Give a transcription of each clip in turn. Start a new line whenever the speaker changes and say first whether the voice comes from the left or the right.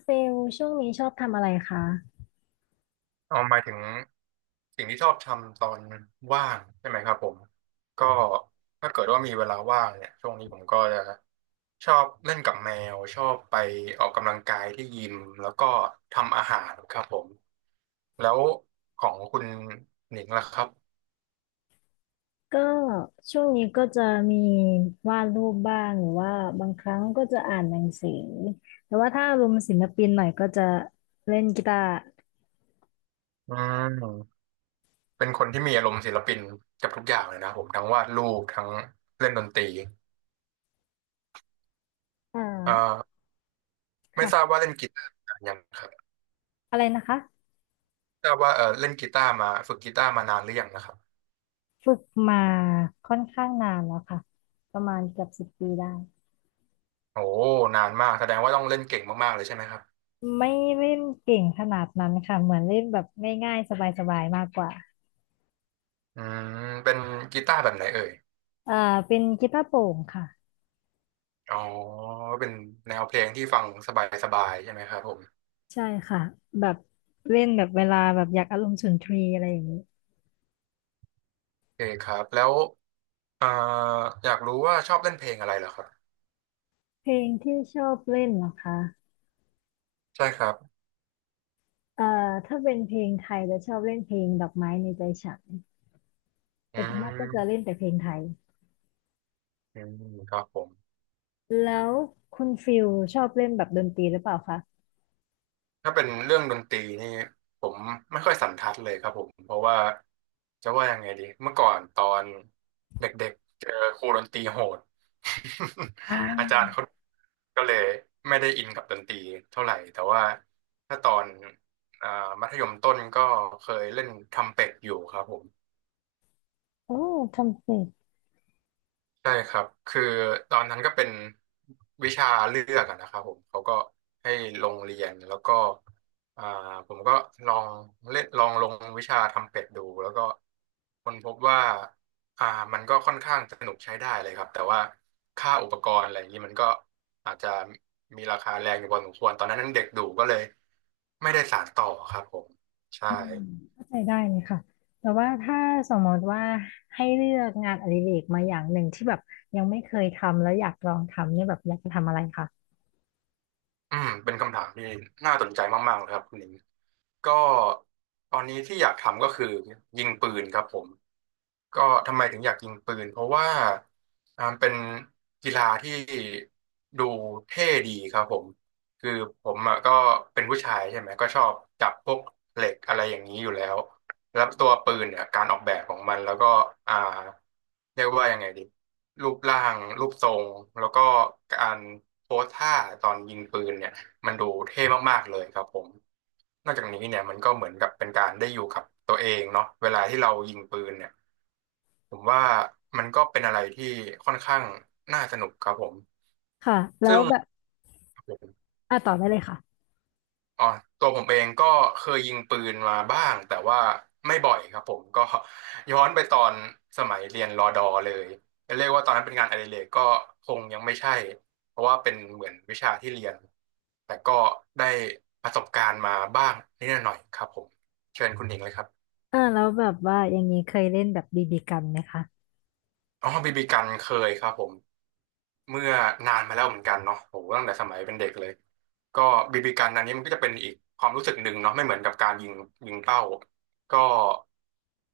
left: เฟลช่วงนี้ชอบทำอะไรคะ
right: เอาหมายถึงสิ่งที่ชอบทำตอนว่างใช่ไหมครับผมก็ถ้าเกิดว่ามีเวลาว่างเนี่ยช่วงนี้ผมก็จะชอบเล่นกับแมวชอบไปออกกำลังกายที่ยิมแล้วก็ทำอาหารครับผมแล้วของคุณหนิงล่ะครับ
left: ก็ช่วงนี้ก็จะมีวาดรูปบ้างหรือว่าบางครั้งก็จะอ่านหนังสือแต่ว่าถ้าอารมณ์ศิลปินหน่อยก็จะเล่นกีตาร์
right: อืมเป็นคนที่มีอารมณ์ศิลปินกับทุกอย่างเลยนะผมทั้งวาดรูปทั้งเล่นดนตรี
left: อ่า
right: เอ่อไม่ทราบ
left: ค่ะ
right: ว่าเล่นกีตาร์นานยังครับ
left: อะไรนะคะ
right: ทราบว่าเล่นกีตาร์มาฝึกกีตาร์มานานหรือยังนะครับ
left: ฝึกมาค่อนข้างนานแล้วค่ะประมาณเกือบสิบปีได้
right: โอ้นานมากแสดงว่าต้องเล่นเก่งมากๆเลยใช่ไหมครับ
left: ไม่เล่นเก่งขนาดนั้นค่ะเหมือนเล่นแบบง่ายๆสบายๆมากกว่า
right: อืมเป็นกีตาร์แบบไหนเอ่ย
left: อ่าเป็นกีตาร์โปร่งค่ะ
right: อ๋อเป็นแนวเพลงที่ฟังสบายๆใช่ไหมครับผม
left: ใช่ค่ะแบบเล่นแบบเวลาแบบอยากอารมณ์สุนทรีย์อะไรอย่างนี้
right: โอเคครับแล้วเอ่ออยากรู้ว่าชอบเล่นเพลงอะไรเหรอครับ
left: เพลงที่ชอบเล่นเหรอคะ
right: ใช่ครับ
left: เอ่อถ้าเป็นเพลงไทยจะชอบเล่นเพลงดอกไม้ในใจฉัน
right: อื
left: แต่ส่วนมากก็จะเล่น
right: ม
left: แต่เพลงไทย
right: อืมครับผม
left: แล้วคุณฟิลชอบเล่นแบบดนตรีหรือเปล่าคะ
right: ถ้าเป็นเรื่องดนตรีนี่ผมไม่ค่อยสันทัดเลยครับผมเพราะว่าจะว่ายังไงดีเมื่อก่อนตอนเด็กๆเจอครูดนตรีโหด
left: อ่
right: อาจารย์
left: า
right: เขาก็เลยไม่ได้อินกับดนตรีเท่าไหร่แต่ว่าถ้าตอนอ่ามัธยมต้นก็เคยเล่นทำเป็ดอยู่ครับผม
left: โอ้ทำเสร็จ
right: ใช่ครับคือตอนนั้นก็เป็นวิชาเลือกอะนะครับผมเขาก็ให้ลงเรียนแล้วก็อ่าผมก็ลองเล่นลองลงวิชาทำเป็ดดูแล้วก็ค้นพบว่าอ่ามันก็ค่อนข้างสนุกใช้ได้เลยครับแต่ว่าค่าอุปกรณ์อะไรอย่างนี้มันก็อาจจะมีราคาแรงอยู่พอสมควรตอนนั้นเด็กดูก็เลยไม่ได้สานต่อครับผมใช่
left: อืมเข้าใจได้เลยค่ะแต่ว่าถ้าสมมติว่าให้เลือกงานอดิเรกมาอย่างหนึ่งที่แบบยังไม่เคยทำแล้วอยากลองทำเนี่ยแบบอยากจะทำอะไรคะ
right: อืมเป็นคำถามที่น่าสนใจมากๆเลยครับคุณหนิงก็ตอนนี้ที่อยากทำก็คือยิงปืนครับผมก็ทำไมถึงอยากยิงปืนเพราะว่าเป็นกีฬาที่ดูเท่ดีครับผมคือผมอะก็เป็นผู้ชายใช่ไหมก็ชอบจับพวกเหล็กอะไรอย่างนี้อยู่แล้ว แล้วตัวปืนเนี่ยการออกแบบของมันแล้วก็อ่าเรียกว่ายังไงดีรูปร่างรูปทรงแล้วก็การโพสท่าตอนยิงปืนเนี่ยมันดูเท่มากๆเลยครับผมนอกจากนี้เนี่ยมันก็เหมือนกับเป็นการได้อยู่กับตัวเองเนาะเวลาที่เรายิงปืนเนี่ยผมว่ามันก็เป็นอะไรที่ค่อนข้างน่าสนุกครับผม
left: ค่ะแล้
right: ซึ่
left: ว
right: ง
left: แบบอ่ะต่อได้เลยค่ะ
right: อ๋อตัวผมเองก็เคยยิงปืนมาบ้างแต่ว่าไม่บ่อยครับผมก็ ย้อนไปตอนสมัยเรียนรอดอเลยจะเรียกว่าตอนนั้นเป็นงานอดิเรกก็คงยังไม่ใช่เพราะว่าเป็นเหมือนวิชาที่เรียนแต่ก็ได้ประสบการณ์มาบ้างนิดหน่อยครับผมเชิญคุณหญิงเลยครับ
left: แล้วแบบว่าอย่างนี้เคยเล่นแบบบีบีกันไหมคะ
right: อ๋อบีบีกันเคยครับผม เมื่อนานมาแล้วเหมือนกันเนาะโหตั้งแต่สมัยเป็นเด็กเลยก็บีบีกันอันนี้มันก็จะเป็นอีกความรู้สึกหนึ่งเนาะไม่เหมือนกับการยิงยิงเป้าก็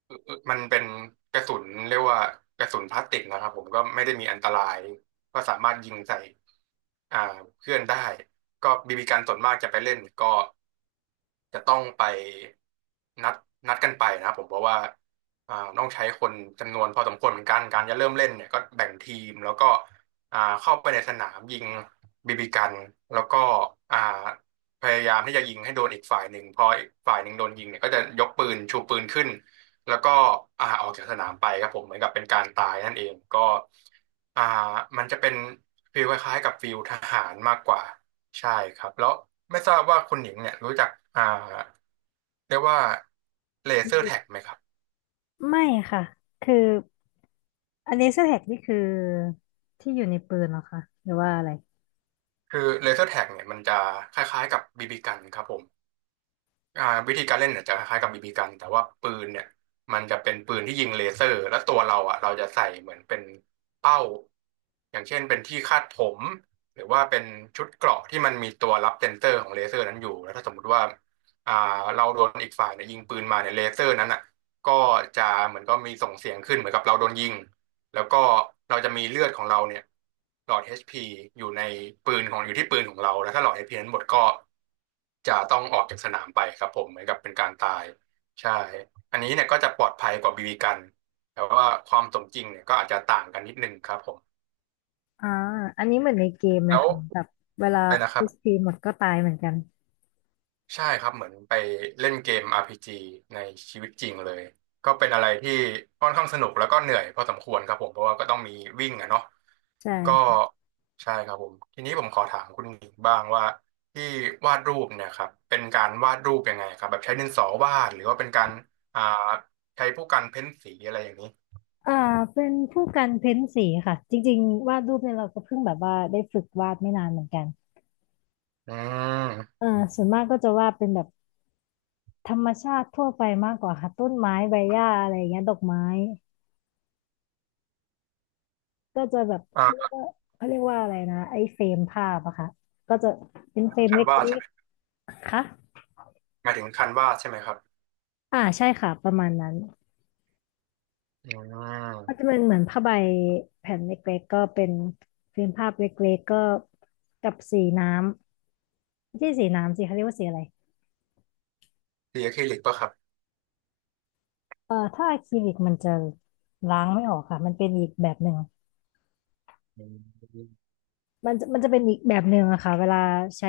right: เอ่อมันเป็นกระสุนเรียกว่ากระสุนพลาสติกนะครับผมก็ไม่ได้มีอันตรายก็สามารถยิงใส่อ่าเพื่อนได้ก็บีบีกันส่วนมากจะไปเล่นก็จะต้องไปนัดนัดกันไปนะครับผมเพราะว่าต้องใช้คนจำนวนพอสมควรเหมือนกันการจะเริ่มเล่นเนี่ยก็แบ่งทีมแล้วก็ เข้าไปในสนามยิงบีบีกันแล้วก็อ่าพยายามที่จะยิงให้โดนอีกฝ่ายหนึ่งพออีกฝ่ายหนึ่งโดนยิงเนี่ยก็จะยกปืนชูปืนขึ้นแล้วก็ออกจากสนามไปครับผมเหมือนกับเป็นการตายนั่นเองก็อ่ามันจะเป็นฟีลคล้ายๆกับฟีลทหารมากกว่าใช่ครับแล้วไม่ทราบว่าคุณหญิงเนี่ยรู้จักอ่าเรียกว่าเล
left: บี
right: เซอร์
left: บี
right: แท็
left: กั
right: ก
left: น
right: ไหมครับ
left: ไม่ค่ะ คืออันนี้สแท็กนี่คือที่อยู่ในปืนเหรอคะหรือว่าอะไร
right: คือเลเซอร์แท็กเนี่ยมันจะคล้ายๆกับบีบีกันครับผม วิธีการเล่นเนี่ยจะคล้ายๆกับบีบีกันแต่ว่าปืนเนี่ยมันจะเป็นปืนที่ยิงเลเซอร์แล้วตัวเราอ่ะเราจะใส่เหมือนเป็นเป้าอย่างเช่นเป็นที่คาดผมหรือว่าเป็นชุดเกราะที่มันมีตัวรับเซ็นเซอร์ของเลเซอร์นั้นอยู่แล้วถ้าสมมติว่าอ่าเราโดนอีกฝ่ายเนี่ยยิงปืนมาเนี่ยเลเซอร์นั้นอ่ะก็จะเหมือนก็มีส่งเสียงขึ้นเหมือนกับเราโดนยิง แล้วก็เราจะมีเลือดของเราเนี่ยหลอด HP อชพีอยู่ในปืนของอยู่ที่ปืนของเราแล้วถ้าหลอดเอชพีนั้นหมดก็จะต้องออกจากสนามไปครับผมเหมือนกับเป็นการตายใช่อันนี้เนี่ยก็จะปลอดภัยกว่าบีบีกันแต่ว่าความสมจริงเนี่ยก็อาจจะต่างกันนิดนึงครับผม
left: อ่าอันนี้เหมือนในเกมเลย
right: แล้ว
left: ค่ะแบบเวลา
right: เลยนะครับ
left: h ีหมดก็ตายเหมือนกัน
right: ใช่ครับเหมือนไปเล่นเกมอาร์พีจีในชีวิตจริงเลยก็เป็นอะไรที่ค่อนข้างสนุกแล้วก็เหนื่อยพอสมควรครับผมเพราะว่าก็ต้องมีวิ่งอะเนาะ
left: ใช
right: ก็
left: ่
right: ใช่ครับผมทีนี้ผมขอถามคุณหญิงบ้างว่าที่วาดรูปเนี่ยครับเป็นการวาดรูปยังไงครับแบบใช้ดินสอวาดหรือว่าเป็นการอ่าใช้พวกการเพ้นสีอะไรอย่างนี้
left: อ่าเป็นผู้กันเพ้นสีค่ะจริงๆวาดรูปเนี่ยเราก็เพิ่งแบบว่าได้ฝึกวาดไม่นานเหมือนกัน
right: อืม
left: เออส่วนมากก็จะวาดเป็นแบบธรรมชาติทั่วไปมากกว่าค่ะต้นไม้ใบหญ้าอะไรอย่างเงี้ยดอกไม้ก็จะแบบ
right: อ่
left: เขาเรีย
right: า
left: กว่าเขาเรียกว่าอะไรนะไอ้เฟรมภาพอะค่ะก็จะเป็นเฟรม
right: คั
left: เล
right: นวาด
left: ็
right: ใช่
left: ก
right: ไหม
left: ๆค่ะ
right: หมายถึงคันวาดใช่ไหมครับ
left: อ่าใช่ค่ะประมาณนั้น
right: อื
left: ก็จะ
right: ม
left: เป็นเหมือนผ้าใบแผ่นเล็กๆก็เป็นฟิล์มภาพเล็กๆก็กับสีน้ำไม่ใช่สีน้ำสิเขาเรียกว่าสีอะไร
right: สีอะคริลิกปะครับ
left: ถ้าอะคริลิกมันจะล้างไม่ออกค่ะมันเป็นอีกแบบหนึ่ง
right: อืม
left: มันจะเป็นอีกแบบหนึ่งอะค่ะเวลาใช้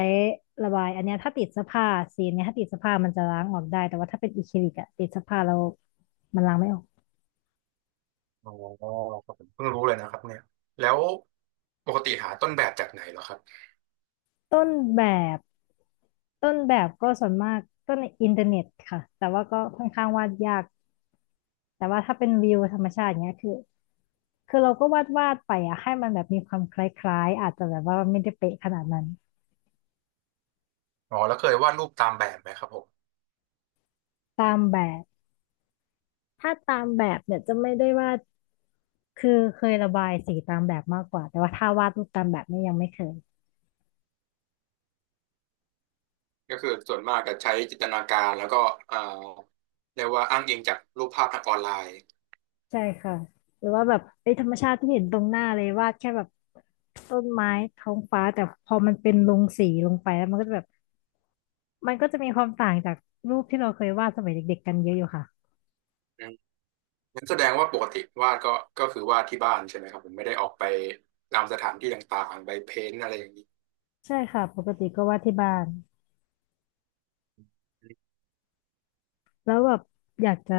left: ระบายอันเนี้ยถ้าติดเสื้อผ้าสีเนี้ยถ้าติดเสื้อผ้ามันจะล้างออกได้แต่ว่าถ้าเป็นอะคริลิกอะติดเสื้อผ้าแล้วมันล้างไม่ออก
right: อ๋อครับผมเพิ่งรู้เลยนะครับเนี่ยแล้วปกติหาต้นแบบจากไหนเหรอครับ
left: ต้นแบบต้นแบบก็ส่วนมากก็ในอินเทอร์เน็ตค่ะแต่ว่าก็ค่อนข้างวาดยาก แต่ว่าถ้าเป็นวิวธรรมชาติเนี้ยคือเราก็วาดวาดไปอะให้มันแบบมีความคล้ายๆอาจจะแบบว่าไม่ได้เป๊ะขนาดนั้น
right: อ๋อแล้วเคยวาดรูปตามแบบไหมครับผม
left: ตามแบบถ้าตามแบบเนี่ยจะไม่ได้วาดคือเคยระบายสีตามแบบมากกว่าแต่ว่าถ้าวาดรูปตามแบบเนี่ยยังไม่เคย
right: ก็คือส่วนมากก็ใช้จินตนาการแล้วก็เอ่อเรียกว่าอ้างอิงจากรูปภาพทางออนไลน์
left: ใช่ค่ะหรือว่าแบบไอ้ยธรรมชาติที่เห็นตรงหน้าเลยวาดแค่แบบต้นไม้ท้องฟ้าแต่พอมันเป็นลงสีลงไปแล้วมันก็จะแบบมันก็จะมีความต่างจากรูปที่เราเคยวาดสมัยเด็กๆกันเยอะอยู่ค่ะ
right: อืมงั้นแสดงว่าปกติวาดก็ก็คือวาดที่บ้านใช่ไหมครับผมไม่ได้ออกไปตามสถานที่ต่างๆไปเพ้นท์อะไรอย่างนี้
left: ใช่ค่ะปกติก็วาดที่บ้าน แล้วแบบอยากจะ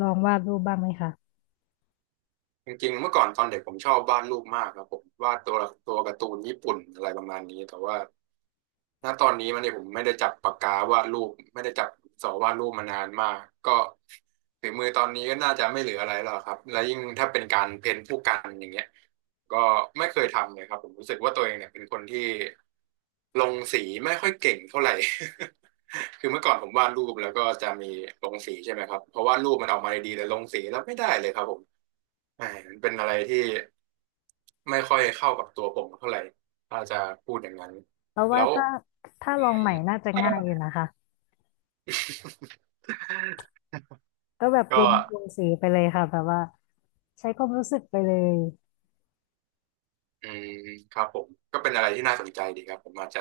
left: ลองวาดรูปบ้างไหมคะ
right: จริงๆเมื่อก่อนตอนเด็กผมชอบวาดรูปมากครับผมวาดตัวตัวการ์ตูนญี่ปุ่นอะไรประมาณนี้แต่ว่า ณตอนนี้มันเนี่ยผมไม่ได้จับปากกาวาดรูปไม่ได้จับสอวาดรูปมานานมากก็ฝีมือตอนนี้ก็น่าจะไม่เหลืออะไรแล้วครับและยิ่งถ้าเป็นการเพ้นท์ผู้กันอย่างเงี้ยก็ไม่เคยทำเลยครับผมรู้สึกว่าตัวเองเนี่ยเป็นคนที่ลงสีไม่ค่อยเก่งเท่าไหร่ คือเมื่อก่อนผมวาดรูปแล้วก็จะมีลงสีใช่ไหมครับเพราะวาดรูปมันออกมาดีๆแต่ลงสีแล้วไม่ได้เลยครับผมแหมมันเป็นอะไรที่ไม่ค่อยเข้ากับตัวผมเท่าไหร่ถ้าจะพูดอย่างนั้น
left: เพราะ
right: แล้
left: ว่า
right: ว
left: ถ้า
right: อื
left: ลอง
right: ม
left: ใหม่น่าจะง่ายอยู่นะคะก็แบบ
right: ก็
left: ลงสีไปเลยค่ะแบบว่าใช้ความรู้สึกไปเลย
right: อืมครับผมก็เป็นอะไรที่น่าสนใจดีครับผมอาจจะ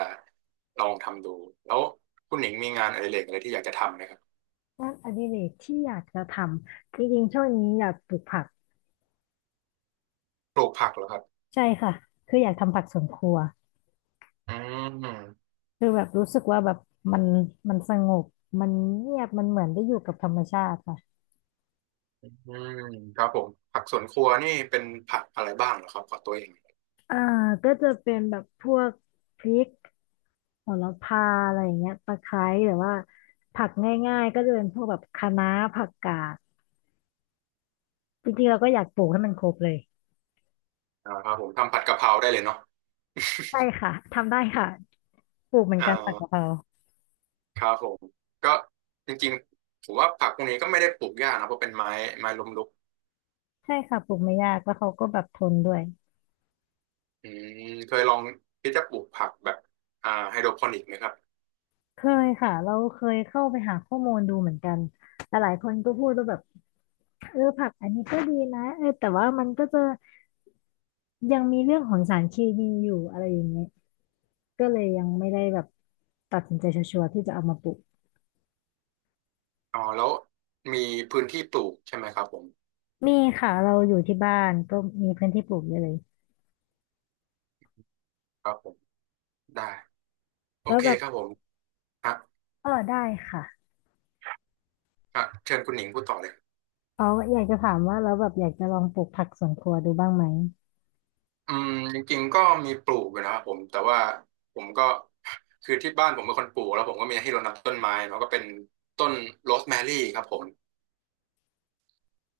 right: ลองทำดูแล้วคุณหนิงมีงานอดิเรกอะไรที่อยากจะทำไหมครับ
left: งานอดิเรกที่อยากจะทำจริงๆช่วงนี้อยากปลูกผัก
right: ปลูกผักเหรอครับ
left: ใช่ค่ะคืออยากทำผักสวนครัว
right: อืม
left: คือแบบรู้สึกว่าแบบมันมันสงบมันเงียบมันเหมือนได้อยู่กับธรรมชาติค่ะ
right: อืมครับผมผักสวนครัวนี่เป็นผักอะไรบ้างเหรอครับขอตัวเอง
left: อ่าก็จะเป็นแบบพวกพริก โหระพาอะไรอย่างเงี้ยตะไคร้หรือว่าผักง่ายๆก็จะเป็นพวกแบบคะน้าผักกาดจริงๆเราก็อยากปลูกให้มันครบเลย
right: อ่าครับผมทำผัดกะเพราได้เลยเนาะ
left: ใช่ค่ะทำได้ค่ะปลูกเหมือน
right: อ่า
left: กันผักกะเพรา
right: ครับผมก็จริงๆผมว่าผักพวกนี้ก็ไม่ได้ปลูกยากนะเพราะเป็นไม้ไม้ล้มลุก
left: ใช่ค่ะปลูกไม่ยากแล้วเขาก็แบบทนด้วย
right: อืมเคยลองที่จะปลูกผักแบบไฮโดรโปนิกไหมครับ
left: เคยค่ะเราเคยเข้าไปหาข้อมูลดูเหมือนกันหลายๆคนก็พูดว่าแบบเออผักอันนี้ก็ดีนะเออแต่ว่ามันก็จะยังมีเรื่องของสารเคมีอยู่อะไรอย่างเงี้ยก็เลยยังไม่ได้แบบตัดสินใจชัวร์ๆที่จะเอามาปลูก
right: อ๋อแล้วมีพื้นที่ปลูกใช่ไหมครับผม
left: มีค่ะเราอยู่ที่บ้านก็มีพื้นที่ปลูกเยอะเลย
right: ครับผมได้โอ
left: แล้ว
right: เค
left: แบบ
right: ครับผมฮะ
left: เออได้ค่ะ
right: ฮะเชิญคุณหนิงพูดต่อเลย
left: อ๋ออยากจะถามว่าเราแล้วแบบอยากจะลองปลูกผักสวนครัวดูบ้างไหม
right: อืมจริงๆก็มีปลูกอยู่นะครับผมแต่ว่าผมก็คือที่บ้านผมเป็นคนปลูกแล้วผมก็มีให้รดน้ำต้นไม้เนาะก็เป็นต้นโรสแมรี่ครับผม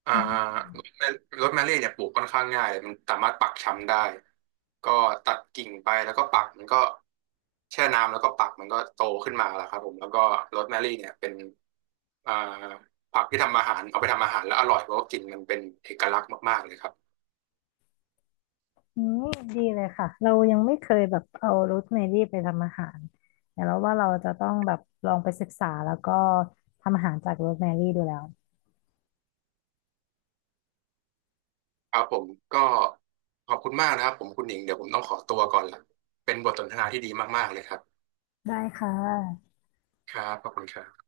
right: อ่า
left: อัน
right: โรสแมรี่เนี่ยปลูกค่อนข้างง่ายเลยมันสามารถปักช้ำได้ก็ตัดกิ่งไปแล้วก็ปักมันก็แช่น้ำแล้วก็ปักมันก็โตขึ้นมาแล้วครับผมแล้วก็โรสแมรี่เนี่ยเป็นอ่าผักที่ทำอาหารเอาไปทำอาหารแล้วอร่อยเพราะว่ากินมันเป็นเอกลักษณ์มากๆเลยครับ
left: นี้ดีเลยค่ะเรายังไม่เคยแบบเอาโรสแมรี่ไปทำอาหารแต่เราว่าเราจะต้องแบบลองไปศึกษาแล้วก็ทำอาหารจากโรสแมรี่ดูแล้ว
right: ครับผมก็ขอบคุณมากนะครับผมคุณหญิงเดี๋ยวผมต้องขอตัวก่อนละเป็นบทสนทนาที่ดีมากๆเลยครับ
left: ได้ค่ะ
right: ครับขอบคุณครับ